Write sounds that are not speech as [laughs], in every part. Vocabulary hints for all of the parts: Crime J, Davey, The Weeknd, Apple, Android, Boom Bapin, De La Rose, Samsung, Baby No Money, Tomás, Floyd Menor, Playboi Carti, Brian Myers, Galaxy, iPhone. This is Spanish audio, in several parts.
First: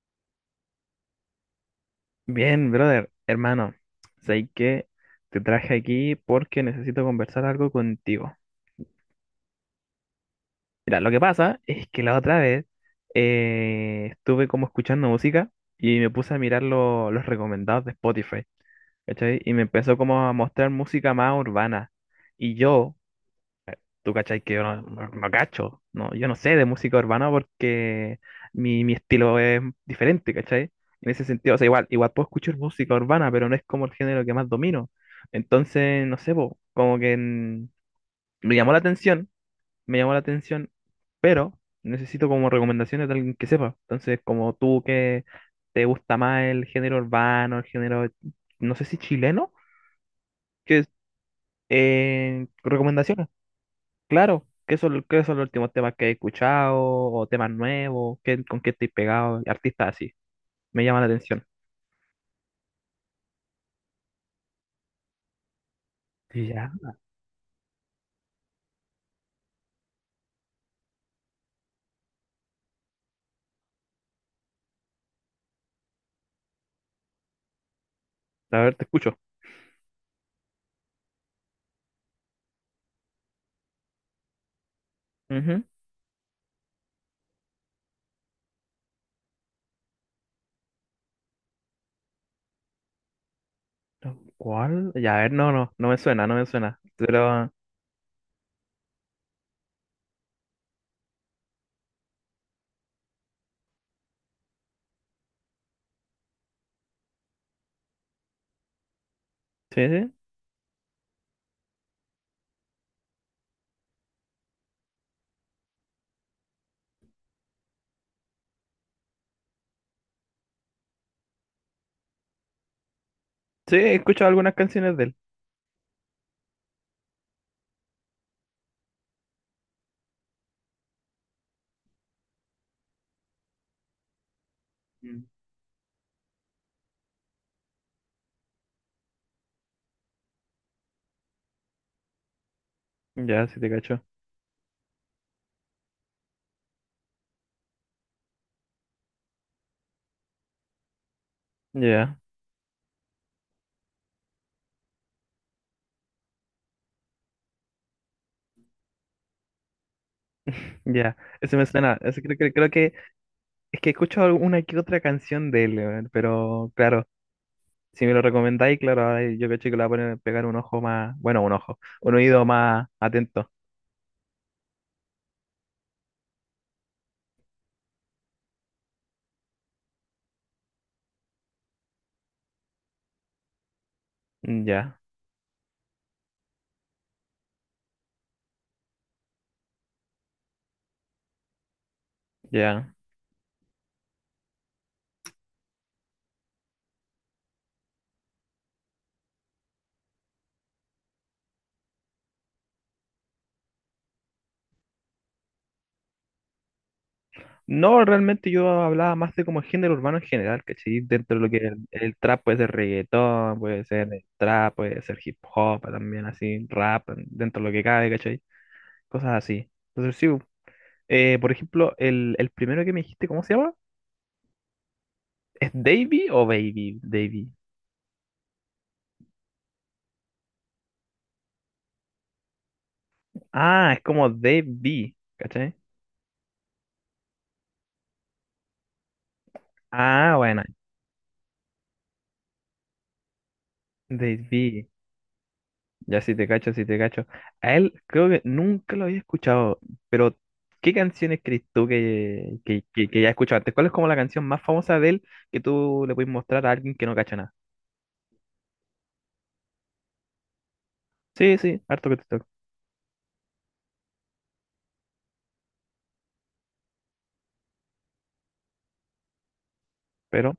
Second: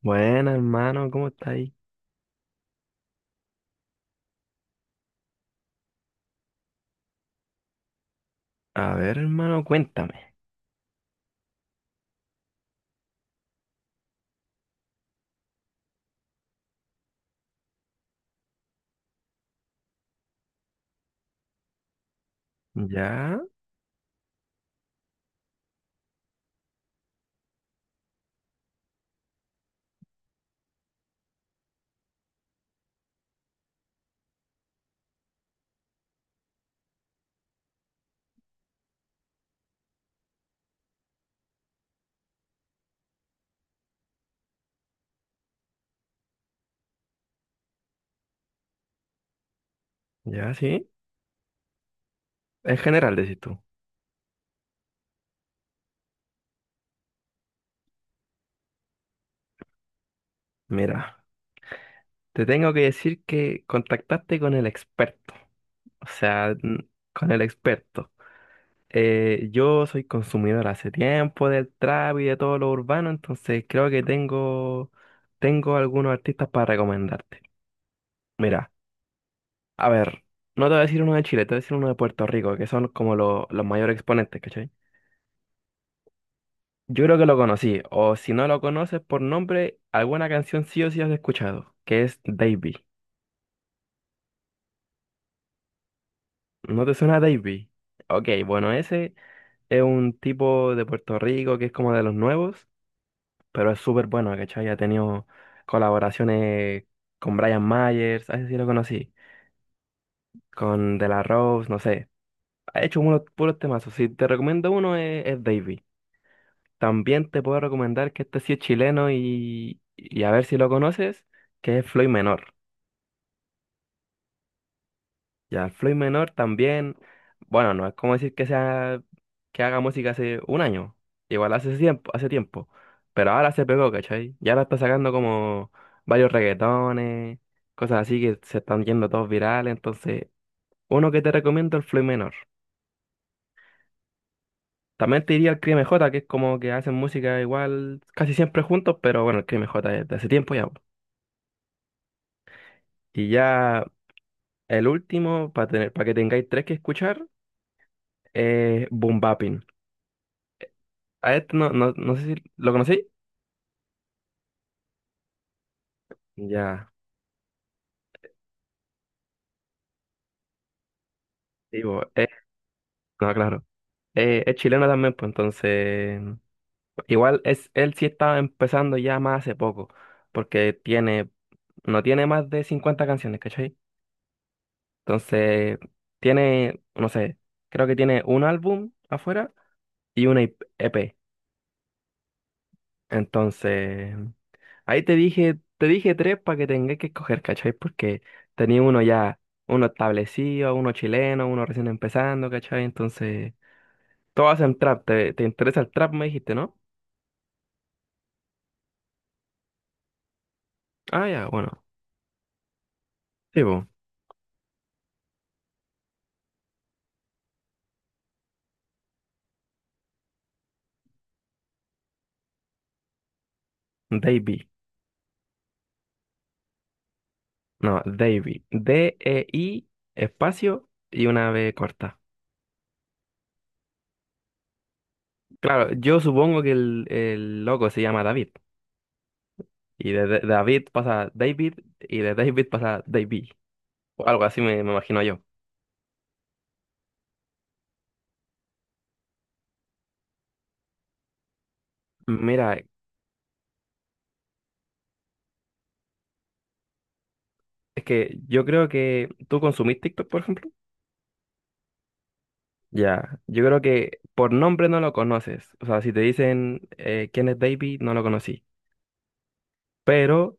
Bueno, hermano, ¿cómo está ahí? Bien, brother, hermano, sé que te traje aquí porque necesito conversar algo contigo. A ver, hermano, cuéntame. Mira, lo que pasa es que la otra vez estuve como escuchando música y me puse a mirar los recomendados de Spotify, ¿cachai? Y me empezó como a mostrar música más urbana. Y yo, Ya, tú cachai que yo no cacho, no, yo no sé de música urbana porque mi estilo es diferente, ¿cachai? En ese sentido, o sea, igual puedo escuchar música urbana, pero no es como el género que más domino. Entonces, no sé, po, como que me llamó la atención, me llamó la atención, pero necesito como recomendaciones de alguien que sepa. Entonces, como tú que te gusta más el género urbano, el género, no sé si chileno, ya, que sí. es, En general, recomendaciones. decís tú. Claro, qué son los últimos temas que he escuchado o temas nuevos? Con qué estoy pegado? Artistas así, me llama la Mira, atención. te tengo que decir que contactaste con el experto. O Y sea, ya, con el experto. Yo soy consumidor hace tiempo del trap y de todo lo urbano, entonces creo que tengo algunos artistas para recomendarte. a Mira, ver, te escucho. a ver, no te voy a decir uno de Chile, te voy a decir uno de Puerto Rico, que son como los mayores exponentes, ¿cachai? Ujú. Yo creo que lo conocí, o si no lo conoces por nombre, alguna canción sí o sí has escuchado, que es Davey. ¿Cuál? Ya, a ver, no me suena, no me suena. ¿No te suena Pero, Davey? Ok, bueno, ese es un tipo de Puerto Rico que es como de los nuevos, pero es súper bueno, ¿cachai? Ha tenido colaboraciones con Brian Myers, así sí lo conocí, sí, sí, con De La Rose, no sé. Ha hecho unos puros temazos. Si te recomiendo uno es Davey. También te puedo recomendar que este sí es chileno y a ver si lo conoces, que es Floyd Menor. sí, he escuchado algunas canciones de él. Ya el Floyd Menor también, bueno, no es como decir que sea que haga música hace un año, igual hace tiempo, pero ahora se pegó, ¿cachai? Y ahora está sacando Mm. como varios reggaetones, cosas así que se están yendo todos virales, entonces, uno que te recomiendo el Floyd Menor. Ya, sí te cacho. También te diría el Crime J, que es como que hacen música igual casi siempre juntos, pero bueno, el Crime J es de hace tiempo ya, po. Ya, Y ya el último, para tener, para que tengáis tres que escuchar, es Boom Bapin. ya, A este ese me no, no, suena. no sé Ese si creo lo que conocí. es que he escuchado alguna que otra canción de él, weón, pero Ya, claro, si me lo recomendáis, claro, ahora yo cacho que le voy a poner, pegar un ojo más, bueno, un ojo, digo, un oído más no, atento. claro. Es chileno también, pues entonces. Igual es, él sí estaba empezando ya más hace poco, porque tiene, no tiene más de 50 canciones, ¿cachai? Mm, ya, Entonces, tiene, no sé, creo que tiene un álbum afuera y una EP. ya. Entonces, ahí te dije tres para que tengas que escoger, ¿cachai? Porque tenía uno ya, uno establecido, uno chileno, uno recién empezando, ¿cachai? Entonces. Todas en trap. ¿Te interesa el trap, me dijiste, ¿no? No, realmente yo hablaba más de como el género urbano en general, ¿cachai? Ah, Dentro de ya, lo que es el, bueno. el trap puede ser reggaetón, Sí, puede bo. ser el trap, puede ser hip hop también así, rap, dentro de lo que cabe, ¿cachai? Cosas así. Entonces sí, por ejemplo, el primero que me dijiste, ¿cómo se llama? Davey. ¿Es Davey o Baby? Davey. No, Davey. Dei, espacio y una B corta. Ah, es como Davey, ¿cachai? Claro, yo supongo que el loco se llama David. Y Ah, bueno, David pasa David y de David pasa Davey. O algo así me, Davey. me imagino yo. Ya sí te cacho, sí te cacho. A él creo que nunca lo había escuchado, pero ¿qué canciones crees tú Mira, que ya he escuchado antes? ¿Cuál es como la canción más famosa de él que tú le puedes mostrar a alguien que no cacha nada? es que yo creo que tú consumís TikTok, por ejemplo. Sí, sí, harto que te toco, Ya, yo creo que por nombre no lo conoces. O sea, si te dicen quién es Davey, no lo conocí. pero... Pero...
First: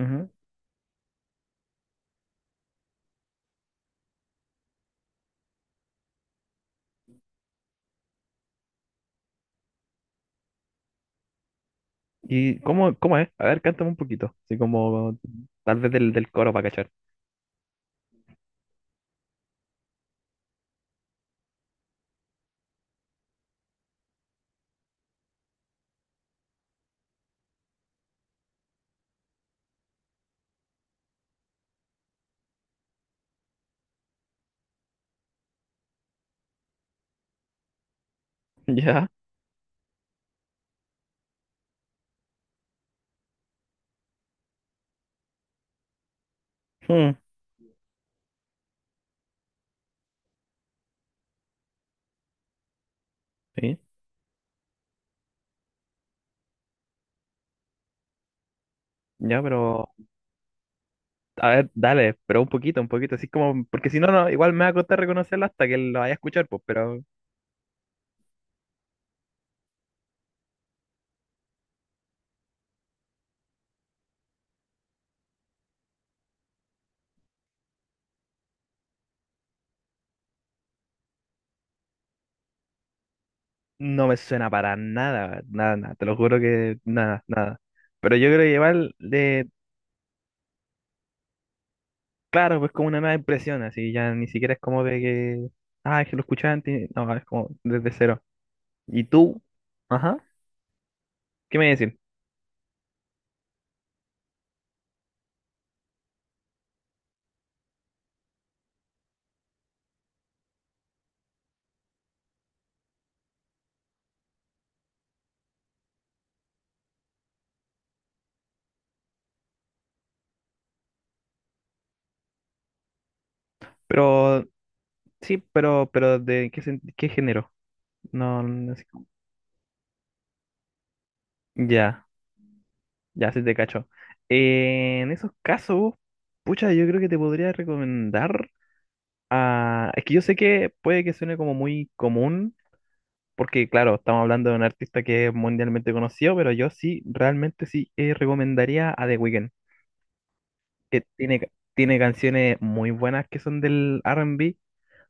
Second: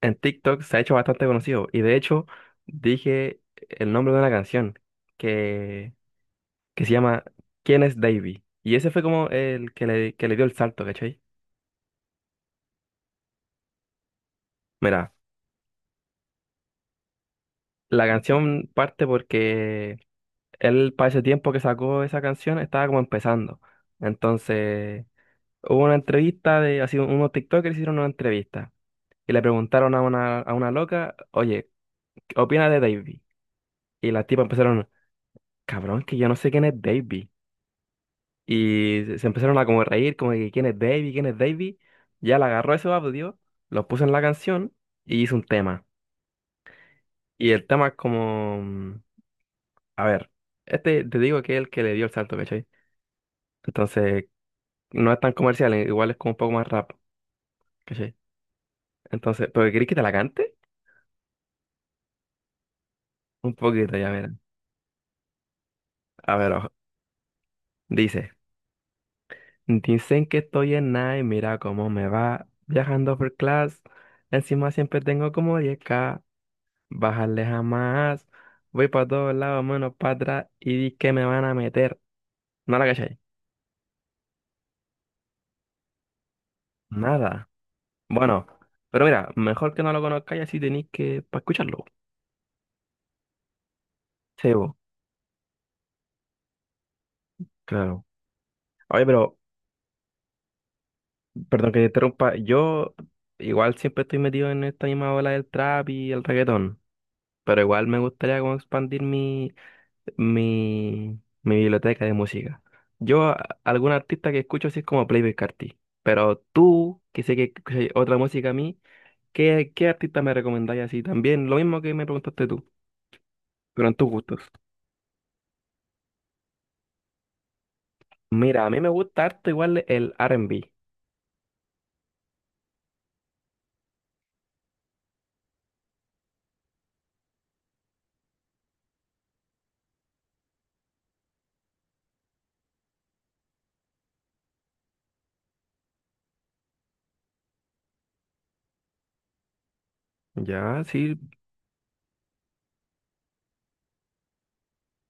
en TikTok se ha hecho bastante conocido. Y de hecho, dije el nombre de una canción que, que se llama ¿Quién es Davy? Y ese fue como el que le dio el salto, ¿cachai? ¿Y cómo, cómo es? A ver, cántame un poquito, así Mira, como tal vez del coro para cachar. la canción parte porque él para ese tiempo que sacó esa canción estaba como empezando. Entonces, hubo una entrevista de, así, unos TikTokers hicieron una entrevista. Y le preguntaron a una loca, oye, ¿qué opinas de Davy? Y las tipas empezaron, cabrón, que yo no sé quién es Davy. [laughs] Y Ya, se empezaron a como reír, como que quién es Davey, quién es Davey. Ya le agarró ese audio, lo puso en la canción y hizo un tema. hmm, Y el tema es como, a ver, este te digo que es el que le dio el salto, ¿cachai? sí. Entonces, no es tan comercial, igual es como un poco más rap, ¿cachai? Ya, Entonces, ¿pero querés que pero... te la cante? A ver, dale, pero un poquito, así Un como... Porque poquito, si no, ya mira. no, igual me va a costar reconocerla hasta que lo vaya a A escuchar, ver, pues, ojo. pero... Dice, dicen que estoy en nada y mira cómo me va viajando por class. Encima siempre tengo como 10K. Bajarle jamás. Voy para todos lados, menos para atrás. Y di que me van a meter. No la cachai. No me suena para nada, nada, nada, te lo juro que nada, Nada. nada. Pero yo creo Bueno, que igual, pero mira, de, mejor que no lo conozcáis así tenéis que para escucharlo. claro, pues como una nueva impresión, así ya ni Sí, siquiera es vos, como de que, ah, es que lo escuchaba antes, no, es como desde claro. cero. Oye, ¿Y pero, tú? Ajá, ¿qué me perdón que te decir? interrumpa. Yo igual siempre estoy metido en esta misma ola del trap y el reggaetón. Pero igual me gustaría como expandir mi biblioteca de música. Yo, a- Algún artista que escucho así es como Playboi Carti. Pero tú, que sé que escuchas otra música a mí. ¿Qué artista me recomendáis así? También lo mismo que me preguntaste tú, pero en tus gustos. Pero, sí, pero ¿de qué género? No, Mira, a no mí sé. me gusta harto igual el R&B. Ya, ya se te cacho. En esos casos, pucha, yo creo que te podría recomendar, a es que yo sé que puede que suene como muy común. Porque, claro, estamos hablando de un artista que es mundialmente conocido, pero yo sí, realmente sí recomendaría a The Weeknd, Ya, que sí, tiene, tiene canciones muy buenas que son del R&B,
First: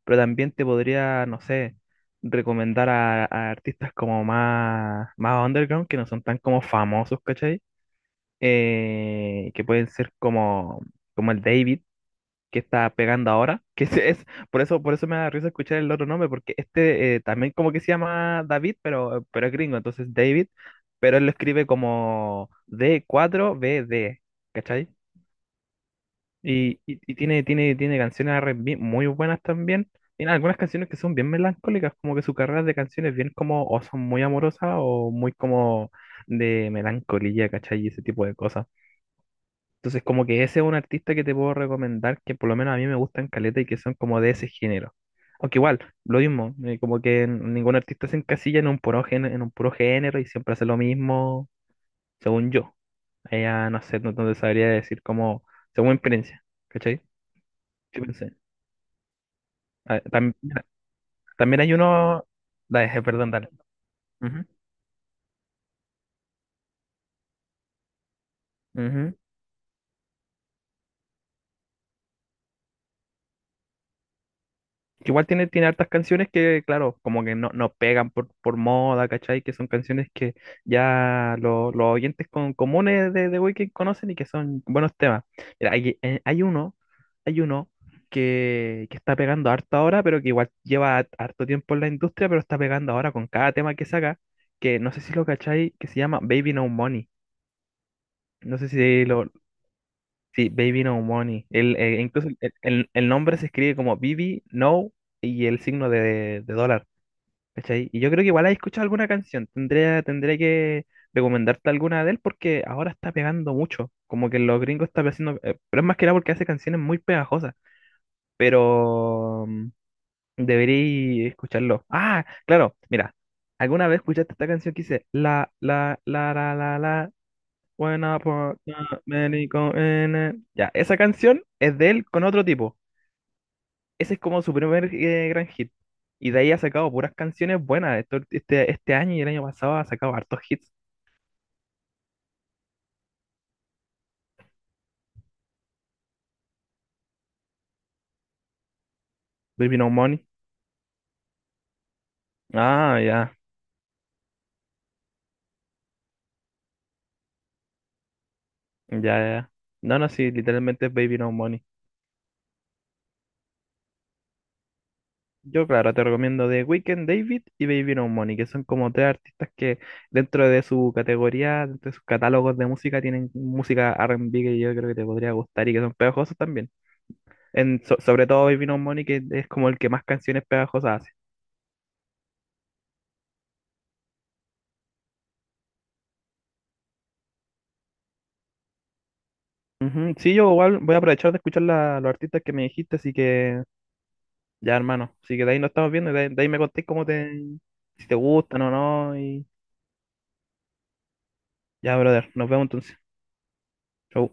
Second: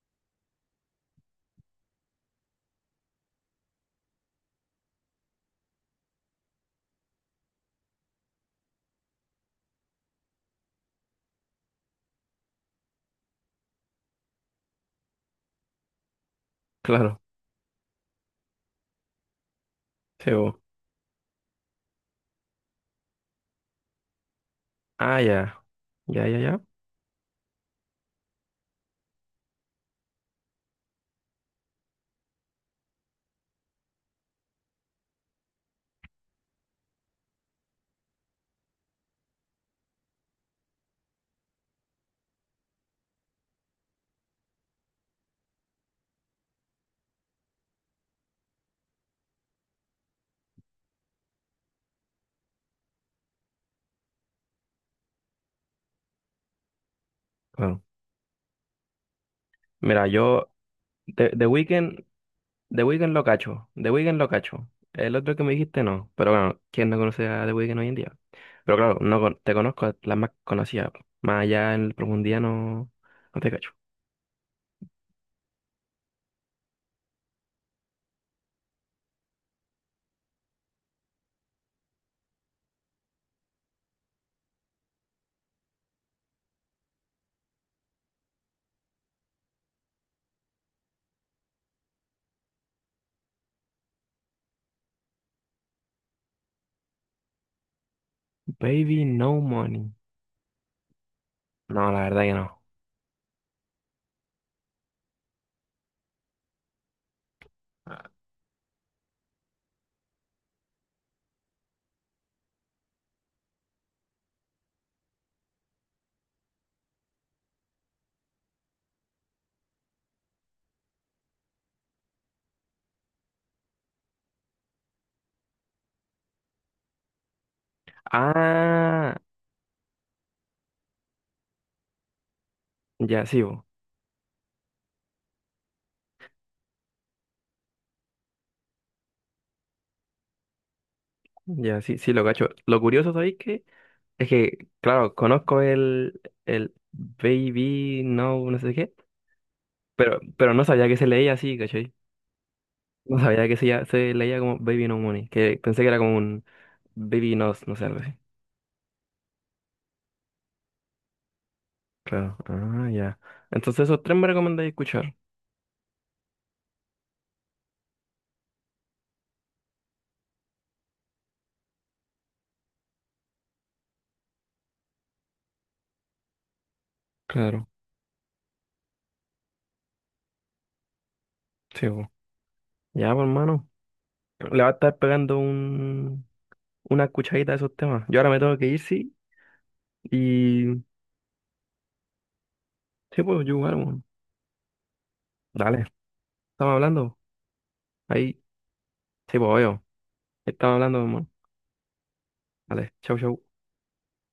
pero también te podría, no sé, recomendar a artistas como más, más underground, que no son tan como famosos, ¿cachai? Que pueden ser como, como el David que está pegando ahora, que [laughs] ese es, por eso me da risa escuchar el otro nombre, porque este claro. También como que se llama David, pero es gringo, entonces Sí, David, bo. pero él lo escribe como d cuatro B D, cachai. Ah, ya, ya, ya, ya. Y tiene, tiene, tiene canciones R&B muy buenas también, tiene algunas canciones que son bien melancólicas, como que su carrera de canciones bien como, o son muy amorosas, o muy como de melancolía, ¿cachai? Y ese tipo de cosas. Entonces, como que ese es un artista que te puedo recomendar, que por lo menos a mí me gustan caleta y que son como de ese género. Aunque igual, lo mismo, como que ningún artista se encasilla en un puro género, en un puro género y siempre hace lo mismo, según yo. Ella, no sé, no, no te sabría decir como, según mi experiencia, ¿cachai? Claro. ¿Qué pensé? Ah, Mira, tam- yo, The también hay Weeknd, uno, The dale, [laughs] Weeknd lo perdón, dale. cacho, The Weeknd lo Ujú, cacho. El otro que me dijiste no, pero bueno, ¿quién no conoce a The Weeknd hoy en día? Pero claro, ujú. no con- te conozco las más conocidas, po. Más allá en profundidad no, no te cacho. Que igual tiene, tiene hartas canciones que, claro, como que no, no pegan por moda, ¿cachai? Que son canciones que ya los oyentes con, comunes de Weeknd conocen y que son buenos temas. Mira, hay, hay uno que está pegando harto ahora, pero que igual lleva harto tiempo en la industria, pero está pegando ahora con cada tema que saca, que no sé si lo cachai, que se llama Baby No Money. No sé Baby si lo, No Money. sí, Baby No Money. El, No, la verdad incluso que el, no. El nombre se escribe como Baby No y el signo de dólar. ¿Cachai? Y yo creo que igual has escuchado alguna canción. Tendría, tendría que recomendarte alguna de él porque ahora está pegando mucho. Como que los gringos están haciendo. Eh, pero es más que nada porque hace canciones muy pegajosas. Pero mm, debería escucharlo. Ah, claro, mira. ¿Alguna vez escuchaste esta canción que dice la, la, la, la, la, la? When I put that Ah, many go in it. Ya, esa canción es de él con otro tipo. ya, sí, bo. Ese es como su primer gran hit. Y de ahí ha sacado puras canciones buenas. Este, este año y el año pasado ha sacado hartos hits. Ya, sí, sí, lo cacho. Lo curioso, ¿sabéis qué? Es que, claro, conozco el Baby No, no sé qué, Baby No pero, Money. pero no sabía que se leía así, ¿cachai? Ah, No ya, sabía que se leía como Baby No Money, que pensé que era como un Baby Nos, no sé, algo así. ya, ya. No, no, sí, literalmente es Baby No Money. Claro, ah, ya. Entonces esos tres me recomendáis escuchar. Yo, claro, te recomiendo The Weeknd, David y Baby No Money, que son como tres artistas que dentro de su categoría, dentro de sus catálogos de música, tienen música R&B que yo creo que te podría gustar y que son pegajosos también. Claro, En, sobre todo Baby No Money, que es como el que más canciones pegajosas hace. sí, po. Ya, pues, hermano, le va a estar pegando un, una escuchadita a esos temas. Yo ahora me tengo que ir, sí, Ujú, sí, yo igual y voy a aprovechar de escuchar los artistas que me dijiste, así sí, pues, yo que igual, bueno. ya, hermano. Así que de ahí nos Dale, estamos viendo, y de ahí me estamos contéis cómo hablando. te, si te Ahí, gustan o no, sí, y pues, veo. Estaba hablando, mamá. ya, brother, nos vemos Vale, entonces. chau, chau. Chau.